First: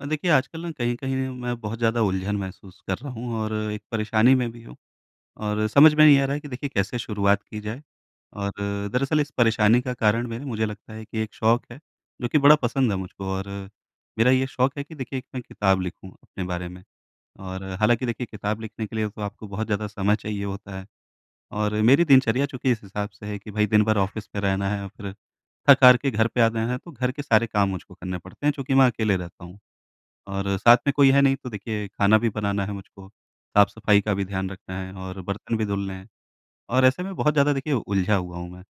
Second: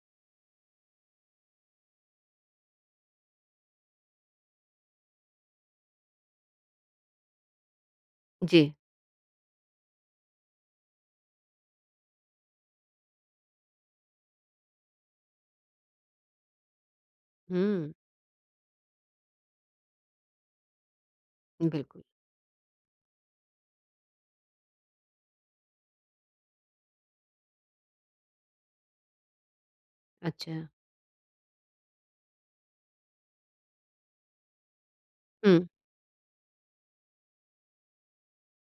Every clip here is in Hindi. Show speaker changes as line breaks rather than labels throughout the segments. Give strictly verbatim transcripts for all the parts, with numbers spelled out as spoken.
अ, देखिए, आजकल ना कहीं कहीं मैं बहुत ज़्यादा उलझन महसूस कर रहा हूँ और एक परेशानी में भी हूँ। और समझ में नहीं आ रहा है कि देखिए कैसे शुरुआत की जाए। और
जी।
दरअसल इस परेशानी का कारण, मेरे मुझे लगता है कि एक शौक है, जो कि बड़ा पसंद है मुझको। और मेरा ये शौक है कि देखिए एक मैं किताब लिखूँ अपने बारे में। और
हुँ,
हालाँकि देखिए किताब लिखने के लिए तो आपको बहुत ज़्यादा समय चाहिए होता है, और
बिल्कुल।
मेरी दिनचर्या चूँकि इस हिसाब से है कि भाई दिन भर ऑफ़िस में रहना है और फिर थक-हार के घर पे आ जाना है, तो घर के सारे काम मुझको करने पड़ते हैं, चूँकि मैं अकेले रहता हूँ। और
अच्छा।
साथ में कोई है नहीं, तो देखिए खाना भी बनाना है मुझको, साफ-सफाई का भी ध्यान रखना है और बर्तन
हुँ,
भी धुलने हैं। और ऐसे में बहुत ज़्यादा देखिए उलझा हुआ हूँ मैं।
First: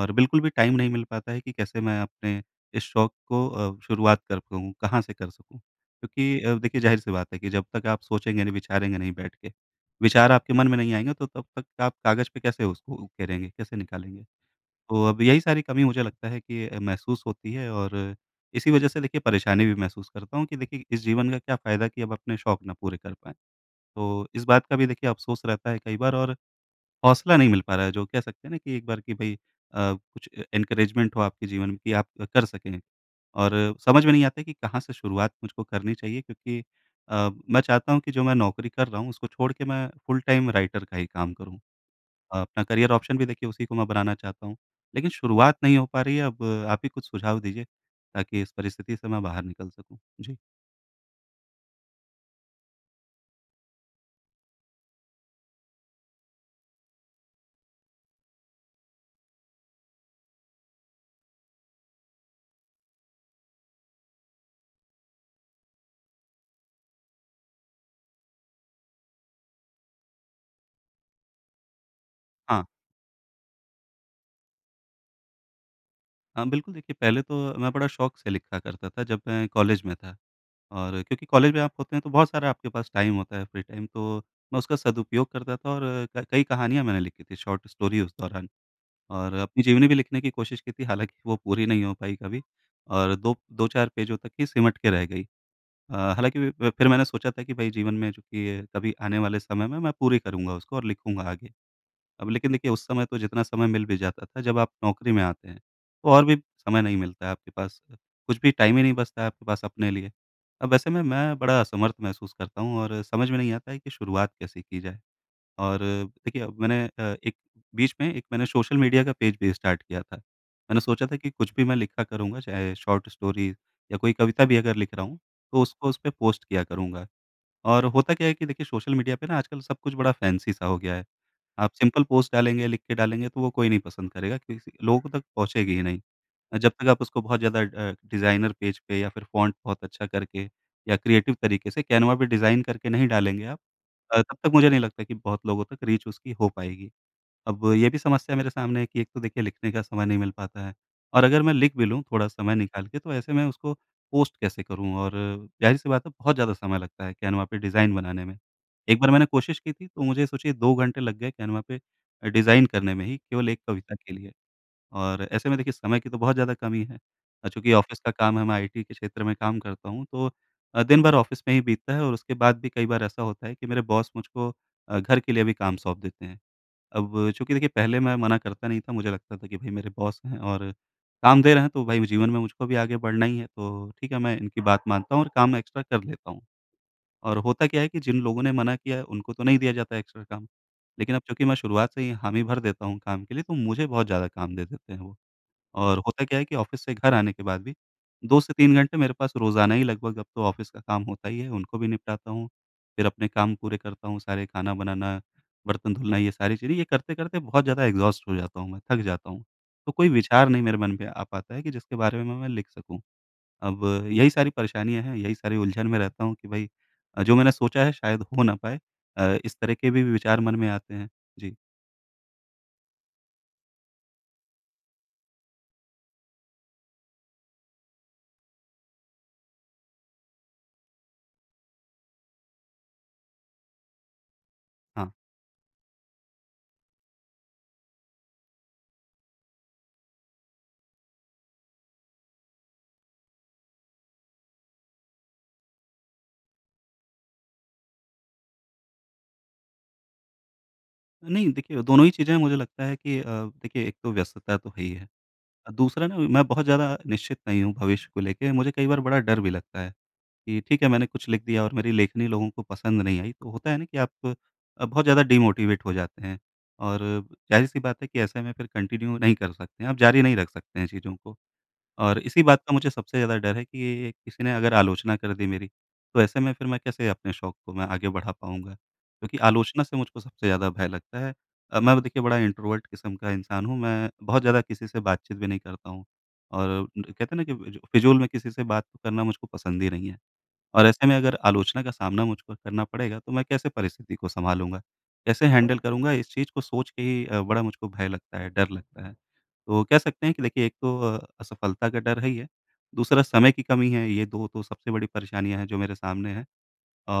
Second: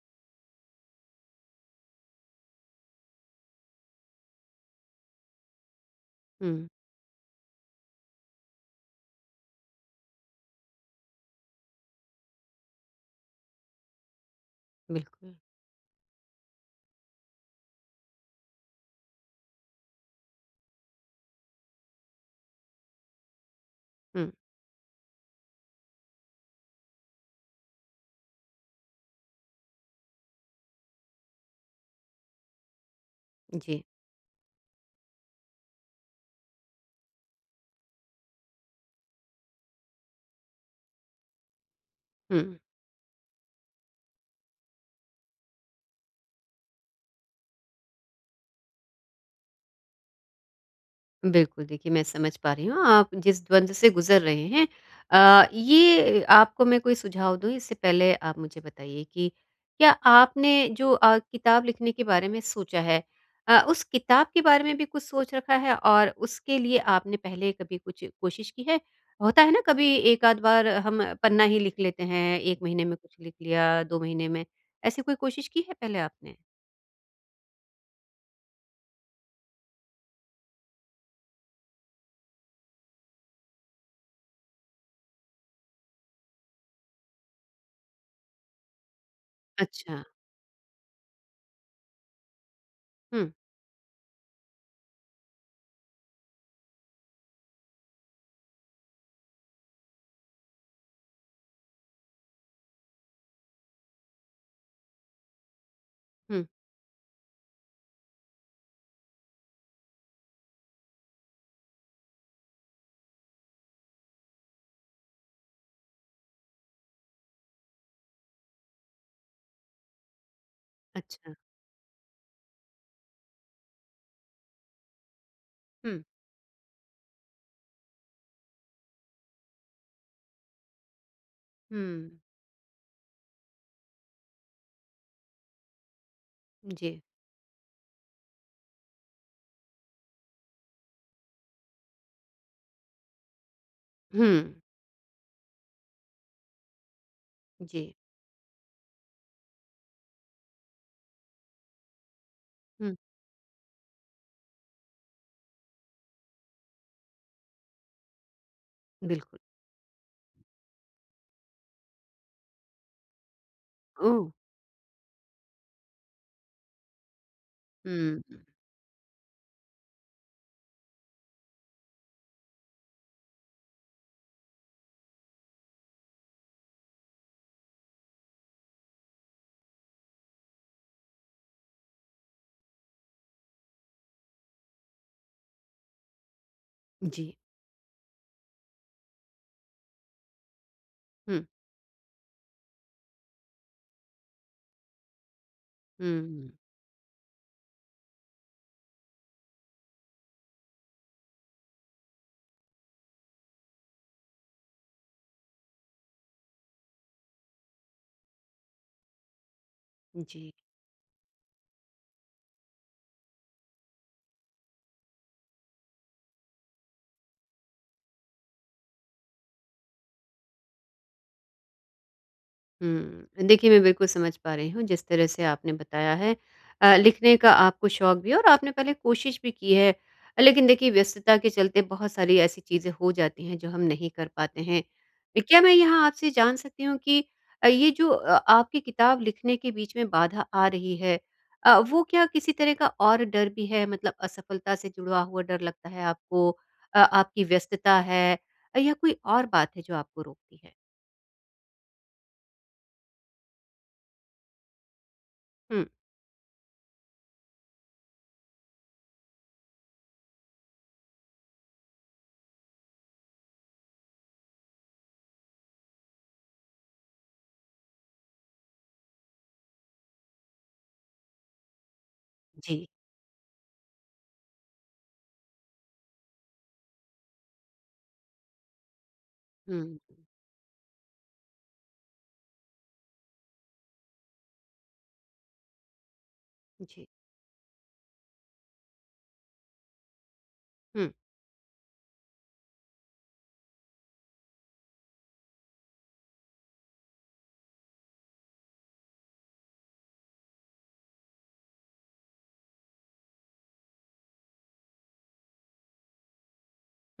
और बिल्कुल भी टाइम नहीं मिल पाता है कि कैसे मैं अपने इस शौक को अ, शुरुआत कर पाऊँ, कहाँ से कर सकूँ? क्योंकि अ,
हुँ,
देखिए, ज़ाहिर-सी बात है कि जब तक आप सोचेंगे नहीं, विचारेंगे नहीं बैठ के, विचार आपके मन में नहीं आएँगे, तो तब तक आप कागज़ पे कैसे उसको उकेरेंगे, कैसे निकालेंगे? तो अब
बिल्कुल।
यही सारी कमी, मुझे लगता है कि अ, महसूस होती है। और इसी वजह से देखिए परेशानी भी महसूस करता हूँ कि देखिए इस जीवन का क्या फ़ायदा कि अब अपने शौक ना पूरे कर पाएँ। तो
हुँ,
इस बात का भी देखिए अफ़सोस रहता है कई बार। और हौसला नहीं मिल पा रहा है, जो कह सकते हैं ना कि एक बार कि भई अ, कुछ ए एनकरेजमेंट हो आपके जीवन में कि आप कर सकें। और
जी।
समझ में नहीं आता है कि कहाँ से शुरुआत मुझको करनी चाहिए, क्योंकि अ, मैं चाहता हूँ कि जो मैं नौकरी कर रहा हूँ उसको छोड़ के मैं फुल टाइम राइटर का ही काम करूँ। अ,
हुँ।
अपना करियर ऑप्शन भी देखिए उसी को मैं बनाना चाहता हूँ। लेकिन शुरुआत नहीं हो पा रही है। अब आप ही कुछ सुझाव दीजिए ताकि इस परिस्थिति से मैं बाहर निकल सकूँ। जी।
बिल्कुल, देखिए मैं समझ पा रही हूँ आप जिस द्वंद से गुज़र रहे हैं। अ, ये आपको मैं कोई सुझाव दूँ इससे पहले आप मुझे बताइए कि क्या आपने जो अ, किताब लिखने के बारे में सोचा है अ, उस किताब के बारे में भी कुछ सोच रखा है और उसके लिए आपने पहले कभी कुछ कोशिश की है? होता है ना कभी एक आध बार हम पन्ना ही लिख लेते हैं, एक
हाँ,
महीने में कुछ लिख लिया, दो महीने में, ऐसी कोई कोशिश की है पहले आपने?
हाँ, बिल्कुल। देखिए, पहले तो मैं बड़ा शौक से लिखा करता था जब मैं कॉलेज में था। और क्योंकि कॉलेज में आप होते हैं तो बहुत सारा आपके पास टाइम होता है, फ्री टाइम, तो मैं उसका सदुपयोग करता था। और क कई कहानियाँ मैंने लिखी थी, शॉर्ट स्टोरी, उस दौरान। और अपनी जीवनी भी
अच्छा।
लिखने की कोशिश की थी, हालाँकि वो पूरी नहीं हो पाई कभी और
हुँ,
दो 2-4 पेजों तक ही सिमट के रह गई। अ, हालाँकि व फिर मैंने सोचा था कि भई जीवन में जो कि ये कभी आने वाले समय में मैं पूरी करूँगा उसको और लिखूँगा आगे। अब लेकिन देखिए उस समय तो जितना समय मिल भी जाता था, जब आप नौकरी में आते हैं, तो और भी
हुँ,
समय नहीं मिलता है आपके पास, कुछ भी टाइम ही नहीं बचता है आपके पास अपने लिए। अब ऐसे में मैं बड़ा असमर्थ महसूस करता हूँ और समझ में नहीं आता है कि शुरुआत कैसे की जाए? और देखिए, अब मैंने अ, एक बीच में एक मैंने सोशल मीडिया का पेज भी स्टार्ट किया था। मैंने सोचा था कि
अच्छा।
कुछ भी मैं लिखा करूँगा, चाहे शॉर्ट स्टोरी या कोई कविता भी अगर लिख रहा हूँ, तो उसको
हुँ,
उसपे पोस्ट किया करूँगा। और होता क्या है कि देखिए सोशल मीडिया पे ना आजकल सब कुछ बड़ा फैंसी सा हो गया है। आप सिंपल
हुँ,
पोस्ट डालेंगे, लिख के डालेंगे, तो वो कोई नहीं पसंद करेगा, किसी लोगों तक पहुँचेगी ही नहीं। अ, जब तक
जी।
आप उसको बहुत ज़्यादा अ, डिज़ाइनर पेज पे या फिर फ़ॉन्ट बहुत अच्छा करके या क्रिएटिव तरीके से कैनवा पे डिज़ाइन करके नहीं डालेंगे आप, अ,
हुँ,
तब तक मुझे नहीं लगता कि बहुत लोगों तक रीच उसकी हो पाएगी। अब ये
जी।
भी समस्या मेरे सामने है कि एक तो देखिए लिखने का समय नहीं मिल पाता है, और अगर मैं लिख भी लूँ थोड़ा समय निकाल
हुँ,
के, तो ऐसे में उसको पोस्ट कैसे करूँ? और ज़ाहिर-सी बात है, बहुत ज़्यादा समय लगता है कैनवा पे डिज़ाइन बनाने में। एक बार मैंने
बिल्कुल।
कोशिश की थी, तो मुझे सोचिए दो घंटे लग गए कैनवा पे अ, डिज़ाइन करने में ही, केवल एक कविता के
ओह!
लिए। और ऐसे में देखिए समय की तो बहुत ज़्यादा कमी है। अ, चूँकि ऑफ़िस का
हुँ,
काम है, मैं आईटी के क्षेत्र में काम करता हूँ, तो अ, दिन भर ऑफ़िस में ही बीतता है, और उसके बाद भी कई बार ऐसा होता है कि मेरे बॉस मुझको अ, घर के लिए भी काम सौंप देते हैं। अब चूँकि देखिए पहले मैं मना करता नहीं था, मुझे लगता था कि भई मेरे बॉस हैं और काम दे रहे हैं, तो भाई जीवन में मुझको भी आगे बढ़ना ही है, तो ठीक है, मैं इनकी बात मानता हूँ और काम एक्स्ट्रा कर लेता हूँ।
जी।
और होता क्या है कि जिन लोगों ने मना किया है, उनको तो नहीं दिया जाता है एक्स्ट्रा काम, लेकिन अब
हुँ,
चूँकि मैं शुरुआत से ही हामी भर देता हूँ काम के लिए, तो मुझे बहुत ज़्यादा काम दे देते हैं वो। और होता क्या है
हुँ,
कि ऑफ़िस से घर आने के बाद भी दो से तीन घंटे मेरे पास रोज़ाना ही लगभग, अब तो ऑफ़िस का काम होता ही है, उनको भी निपटाता हूँ। फिर अपने काम पूरे करता हूँ सारे, खाना बनाना, बर्तन धुलना, ये सारी चीज़ें। ये करते-करते बहुत ज़्यादा एग्ज़ॉस्ट हो जाता हूँ मैं, थक जाता हूँ। तो कोई विचार
जी।
नहीं मेरे मन पे आ पाता है कि जिसके बारे में मैं लिख सकूँ। अब यही सारी परेशानियाँ हैं, यही सारी उलझन में रहता हूँ कि भई अ, जो मैंने सोचा है शायद हो ना पाए। अ, इस तरह के भी विचार मन में आते हैं। जी,
हुँ। देखिए, मैं बिल्कुल समझ पा रही हूँ जिस तरह से आपने बताया है। अ, लिखने का आपको शौक भी है और आपने पहले कोशिश भी की है। लेकिन देखिए व्यस्तता के चलते बहुत सारी ऐसी चीज़ें हो जाती हैं जो हम नहीं कर पाते हैं।
हाँ।
क्या मैं यहाँ आपसे जान सकती हूँ कि अ, ये जो अ, आपकी किताब लिखने के बीच में बाधा आ रही है, अ, वो क्या किसी तरह का और डर भी है, मतलब असफलता से जुड़ा हुआ डर लगता है आपको? अ, आपकी व्यस्तता है, अ, या कोई और बात है जो आपको रोकती है?
नहीं, देखिए, दोनों ही चीज़ें, मुझे लगता है कि अ, देखिए, एक तो व्यस्तता तो है ही है। अ,
हुँ।
दूसरा ना, मैं बहुत ज़्यादा निश्चित नहीं हूँ भविष्य को लेके, मुझे कई बार बड़ा डर भी लगता है कि ठीक है, मैंने कुछ लिख दिया और मेरी लेखनी लोगों को पसंद नहीं आई, तो होता है ना कि आप अ, बहुत ज़्यादा डिमोटिवेट हो जाते हैं, और जाहिर-सी बात है कि ऐसे में फिर कंटिन्यू नहीं कर सकते हैं, आप जारी नहीं रख सकते हैं चीज़ों को। और इसी बात का
जी।
मुझे सबसे ज़्यादा डर है कि ये किसी ने अगर आलोचना कर दी मेरी, तो ऐसे में फिर मैं कैसे अपने शौक को मैं आगे बढ़ा पाऊँगा? क्योंकि
हुँ।
आलोचना से मुझको सबसे ज़्यादा भय लगता है। अ, मैं देखिए बड़ा इंट्रोवर्ट किस्म का इंसान हूँ, मैं बहुत ज़्यादा किसी से बातचीत भी नहीं करता हूँ, और
जी।
कहते हैं ना कि फ़िज़ूल में किसी से बात करना मुझको पसंद ही नहीं है। और ऐसे
हुँ,
में अगर आलोचना का सामना मुझको करना पड़ेगा, तो मैं कैसे परिस्थिति को सँभालूँगा? कैसे हैंडल करूँगा? इस चीज़ को सोच के ही अ, बड़ा मुझको भय लगता है, डर लगता है। तो कह सकते हैं कि देखिए एक तो अ, असफलता का डर है ही है, दूसरा समय की कमी है, ये दो तो सबसे बड़ी परेशानियाँ हैं जो मेरे सामने हैं।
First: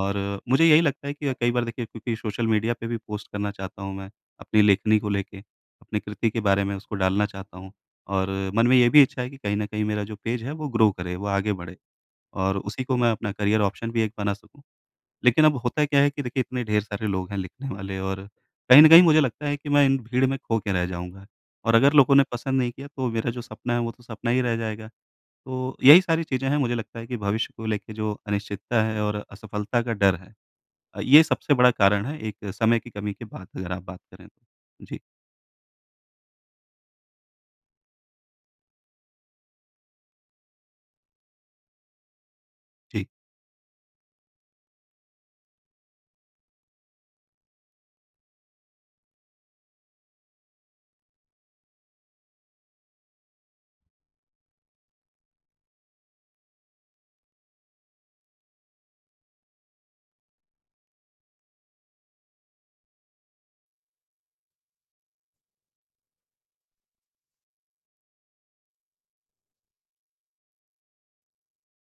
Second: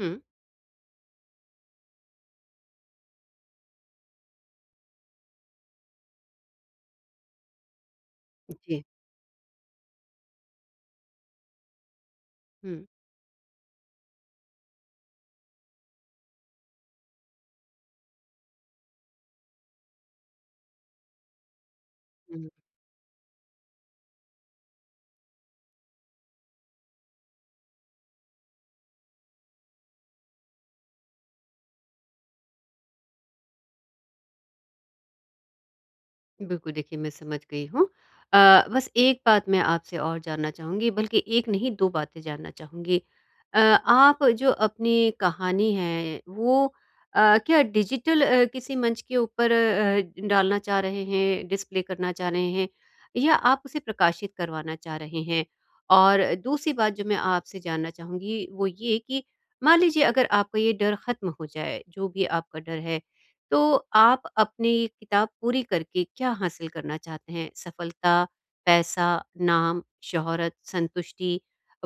हुँ।
मुझे यही लगता है कि कई बार देखिए क्योंकि सोशल मीडिया पे भी पोस्ट करना चाहता हूँ मैं, अपनी लेखनी को लेके, अपनी कृति के बारे में उसको डालना चाहता हूँ। और मन में
जी।
ये भी इच्छा है कि कहीं न कहीं मेरा जो पेज है वो ग्रो करे, वो आगे बढ़े। और उसी
हुँ,
को मैं अपना करियर ऑप्शन भी एक बना सकूँ। लेकिन अब होता क्या है कि देखिए इतने ढेर सारे लोग हैं लिखने वाले, और कहीं न कहीं मुझे लगता है कि मैं इन भीड़ में खो के रह जाऊँगा, और अगर लोगों ने
हुँ।
पसंद नहीं किया, तो मेरा जो सपना है वो तो सपना ही रह जाएगा। तो यही सारी चीज़ें हैं, मुझे लगता है कि भविष्य को लेके जो अनिश्चितता है और असफलता का डर है, अ, ये सबसे बड़ा कारण है, एक समय की कमी के बाद अगर आप बात करें तो। जी।
बिल्कुल देखिए मैं समझ गई हूँ। अ, बस एक बात मैं आपसे और जानना चाहूँगी, बल्कि एक नहीं दो बातें जानना चाहूँगी।
जी,
अ, आप जो अपनी कहानी है वो अ, क्या डिजिटल अ, किसी मंच के ऊपर अ, डालना चाह रहे हैं, डिस्प्ले करना चाह रहे हैं या आप उसे प्रकाशित करवाना चाह रहे हैं? और दूसरी बात जो मैं आपसे जानना चाहूँगी वो ये कि मान लीजिए अगर आपका ये डर ख़त्म हो जाए, जो भी आपका डर है तो आप अपनी ये किताब पूरी करके क्या हासिल करना चाहते हैं? सफलता, पैसा, नाम, शोहरत, संतुष्टि,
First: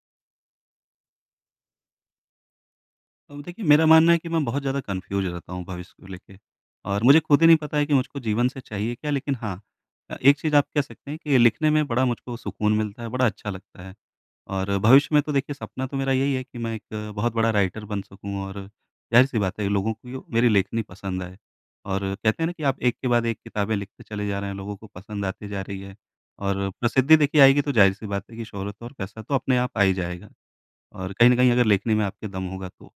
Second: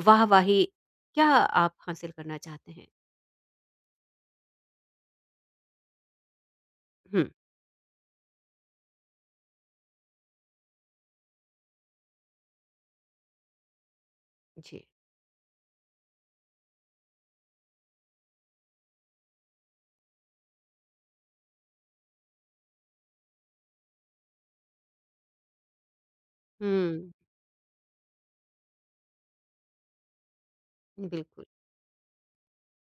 वाहवाही, क्या आप हासिल करना चाहते हैं?
अब देखिए, मेरा मानना है कि मैं बहुत ज़्यादा कन्फ्यूज़ रहता हूँ भविष्य को लेके, और मुझे
हुँ,
खुद ही नहीं पता है कि मुझको जीवन से चाहिए क्या? लेकिन हाँ, अ, एक चीज़ आप कह सकते हैं कि लिखने में बड़ा मुझको सुकून मिलता है, बड़ा अच्छा लगता है। और
जी।
भविष्य में तो देखिए सपना तो मेरा यही है कि मैं एक बहुत बड़ा राइटर बन सकूँ, और ज़ाहिर-सी बात है, लोगों को मेरी लेखनी पसंद आए, और कहते हैं ना कि आप एक के बाद एक किताबें लिखते चले जा रहे हैं, लोगों को पसंद आती जा रही है, और
हुँ,
प्रसिद्धि देखिए आएगी, तो ज़ाहिर-सी बात है कि शोहरत और पैसा तो अपने आप आ ही जाएगा, और कहीं न
बिल्कुल।
कहीं अगर लेखनी में आपके दम होगा तो।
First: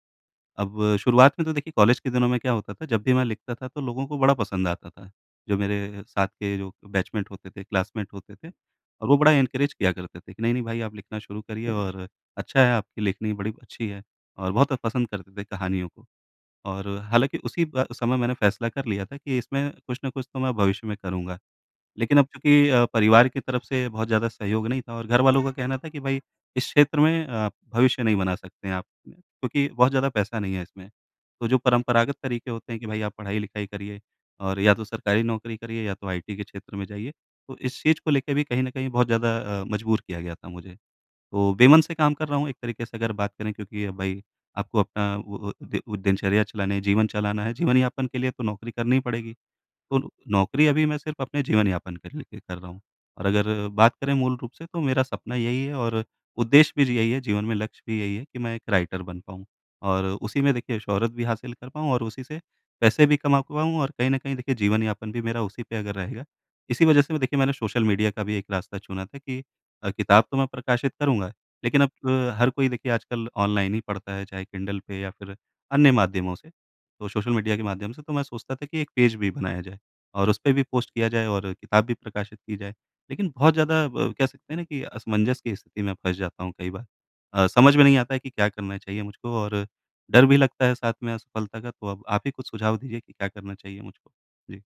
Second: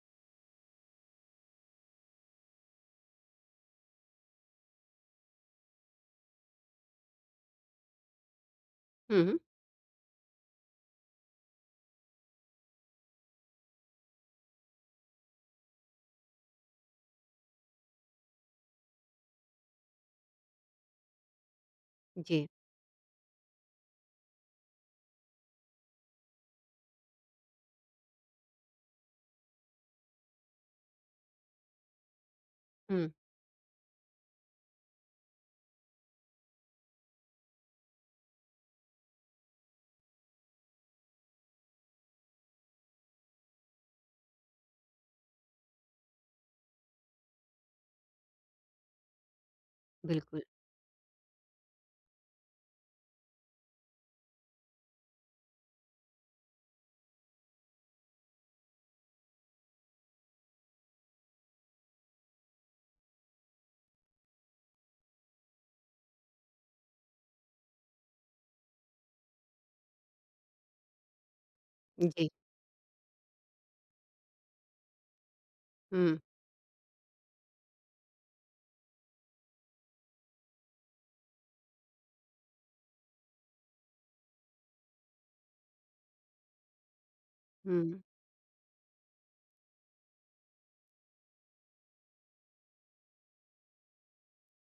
अब शुरुआत में तो देखिए कॉलेज के दिनों में क्या होता था, जब भी मैं लिखता था तो लोगों को बड़ा पसंद आता था। जो मेरे साथ के जो बैचमेट होते थे, क्लासमेट होते थे, और वो
हुँ,
बड़ा
हुँ,
एनकरेज किया करते थे कि नहीं, नहीं भाई, आप लिखना शुरू करिए, और अच्छा है, आपकी लिखनी बड़ी अच्छी है, और बहुत पसंद करते थे कहानियों को। और हालाँकि उसी ब समय मैंने फैसला कर लिया था कि इसमें कुछ न कुछ तो मैं भविष्य में करूँगा। लेकिन अब
जी।
चूँकि अ, परिवार की तरफ से बहुत ज़्यादा सहयोग नहीं था, और घर वालों का कहना था कि भाई, इस क्षेत्र में अ, भविष्य नहीं बना सकते हैं आप, क्योंकि बहुत ज़्यादा पैसा नहीं है इसमें। तो जो परंपरागत तरीके होते हैं कि भाई
हुँ,
आप पढ़ाई-लिखाई करिए, और या तो सरकारी नौकरी करिए, या तो आईटी के क्षेत्र में जाइए। तो इस चीज़ को लेके भी कहीं न कहीं बहुत ज़्यादा अ, मजबूर किया गया था मुझे। तो बेमन से काम कर रहा हूँ एक तरीके से, अगर बात करें, क्योंकि अब भाई आपको अपना वो वो दि दिनचर्या चलाना है, जीवन चलाना है, जीवन यापन के लिए तो नौकरी करनी ही पड़ेगी। तो
बिल्कुल।
नौकरी अभी मैं सिर्फ़ अपने जीवन यापन के लिए कर रहा हूँ। और अगर बात करें मूल रूप से, तो मेरा सपना यही है, और उद्देश्य भी यही है, जीवन में लक्ष्य भी यही है कि मैं एक राइटर बन पाऊँ। और उसी में देखिए शोहरत भी हासिल कर पाऊँ, और उसी से पैसे भी कमा पाऊँ, और कहीं न कहीं देखिए जीवन यापन भी मेरा उसी पे अगर रहेगा। इसी वजह से मैं देखिए मैंने सोशल मीडिया का भी एक रास्ता चुना था कि अ, किताब तो मैं प्रकाशित करूँगा, लेकिन अब
जी।
अ, हर कोई देखिए आजकल ऑनलाइन ही पढ़ता है, चाहे किंडल पे या फिर अन्य
हुँ,
माध्यमों से। तो सोशल मीडिया के माध्यम से तो मैं सोचता था कि एक पेज भी बनाया जाए, और उस पे भी पोस्ट किया जाए, और किताब भी प्रकाशित की जाए। लेकिन बहुत ज़्यादा ब कह सकते हैं ना कि असमंजस की स्थिति में फँस जाता हूँ कई बार। अ, समझ में नहीं
हुँ।
आता है कि क्या करना चाहिए मुझको, और डर भी लगता है साथ में असफलता का, तो अब आप ही कुछ सुझाव दीजिए कि क्या करना चाहिए मुझको? जी।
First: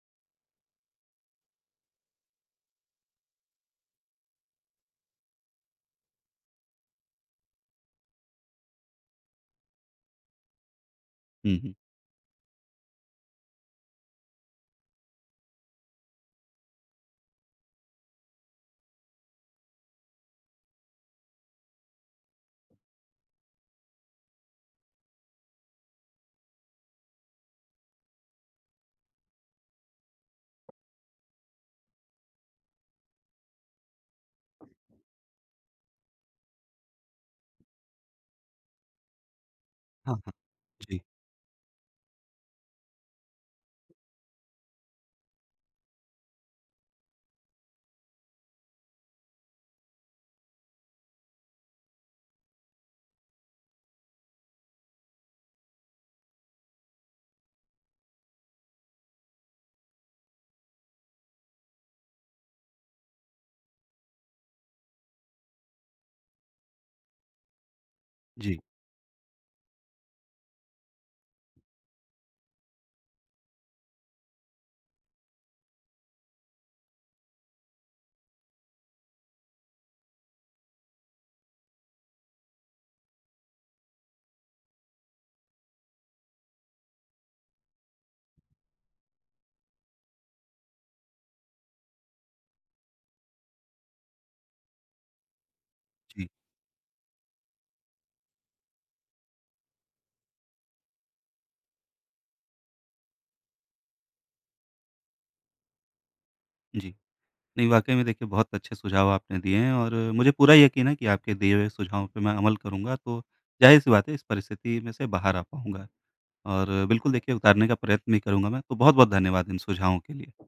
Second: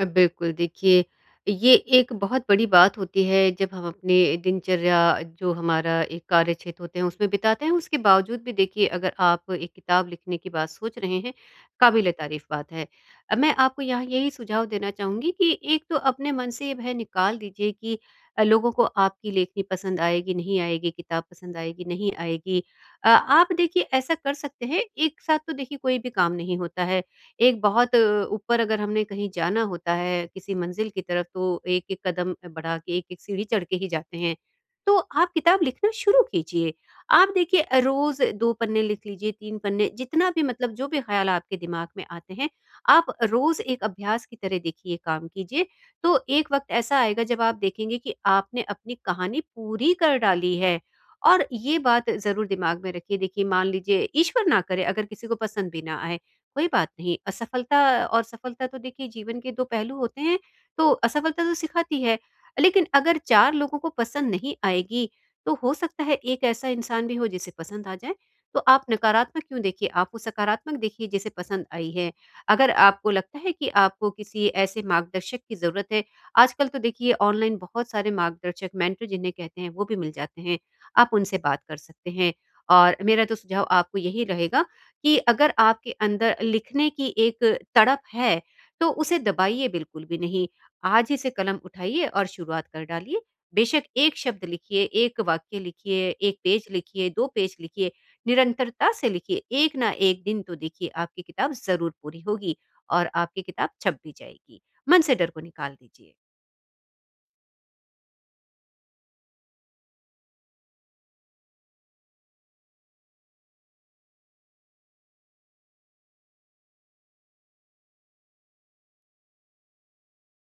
अ, बिल्कुल देखिए ये एक बहुत बड़ी बात होती है जब हम अपने दिनचर्या जो हमारा एक कार्य क्षेत्र होते हैं उसमें बिताते हैं, उसके बावजूद भी देखिए अगर आप एक किताब लिखने की बात सोच रहे हैं,
हुँ, हुँ।
काबिल तारीफ बात है। अ, मैं आपको यहाँ यही सुझाव देना चाहूँगी कि एक तो अपने मन से ये भय निकाल दीजिए कि अ, लोगों को आपकी लेखनी पसंद आएगी नहीं आएगी, किताब पसंद आएगी नहीं आएगी। अ, आप देखिए ऐसा कर सकते हैं, एक साथ तो देखिए कोई भी काम नहीं होता है। एक बहुत अ, ऊपर अगर हमने कहीं जाना होता है किसी मंजिल की तरफ, तो एक-एक कदम बढ़ा के, एक-एक सीढ़ी चढ़ के ही जाते हैं। तो आप किताब लिखना शुरू कीजिए। आप देखिए अ, रोज़ दो पन्ने लिख लीजिए, तीन पन्ने,
हाँ,
जितना
हाँ।
भी मतलब जो भी
जी,
ख़्याल आपके दिमाग में आते हैं, आप रोज़ एक अभ्यास की तरह देखिए काम कीजिए। तो एक वक़्त ऐसा आएगा जब आप देखेंगे कि आपने अपनी कहानी पूरी कर डाली है। और ये बात ज़रूर दिमाग में रखिए, देखिए मान लीजिए ईश्वर ना करे अगर किसी को पसंद भी ना आए, कोई बात नहीं। असफलता और सफलता तो देखिए जीवन के दो पहलू होते हैं, तो असफलता तो सिखाती है। लेकिन अगर चार लोगों को पसंद नहीं आएगी, तो हो सकता है एक ऐसा इंसान भी हो जिसे पसंद आ जाए।
जी,
तो आप नकारात्मक क्यों देखिए, आप वो सकारात्मक देखिए जिसे पसंद आई है। अगर आपको लगता है कि आपको किसी ऐसे मार्गदर्शक की ज़रूरत है, आजकल तो देखिए ऑनलाइन बहुत सारे मार्गदर्शक मेंटर जिन्हें कहते हैं, वो भी मिल जाते हैं। आप उनसे बात कर सकते हैं और मेरा तो सुझाव आपको यही रहेगा कि अगर आपके अंदर लिखने की एक तड़प है, तो उसे दबाइए बिल्कुल भी नहीं। आज ही से कलम उठाइए और शुरुआत कर डालिए। बेशक एक शब्द लिखिए, एक वाक्य लिखिए,
जी,
एक पेज लिखिए, दो पेज लिखिए, निरंतरता से लिखिए। एक ना एक दिन तो देखिए आपकी किताब ज़रूर पूरी होगी और आपकी किताब छप भी जाएगी। मन से डर को निकाल दीजिए।
जी। नहीं, वाक़ई में देखिए बहुत अच्छे सुझाव आपने दिए हैं, और मुझे पूरा यकीन है कि आपके दिए हुए सुझावों पे मैं अमल करूँगा, तो ज़ाहिर-सी बात है इस परिस्थिति में से बाहर आ पाऊँगा। और बिल्कुल देखिए उतारने का प्रयत्न भी करूँगा मैं, तो बहुत-बहुत धन्यवाद इन सुझावों के लिए।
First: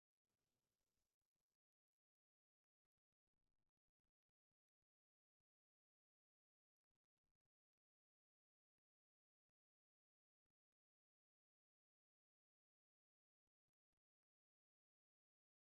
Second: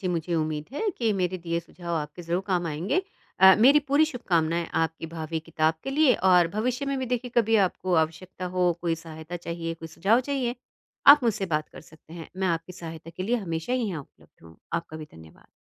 जी, मुझे उम्मीद है कि मेरे दिए सुझाव आपके ज़रूर काम आएँगे। अ, मेरी पूरी शुभकामनाएँ आपकी भावी किताब के लिए और भविष्य में भी देखिए कभी आपको आवश्यकता हो, कोई सहायता चाहिए, कोई सुझाव चाहिए, आप मुझसे बात कर सकते हैं। मैं आपकी सहायता के लिए हमेशा ही यहाँ उपलब्ध हूँ। आपका भी धन्यवाद।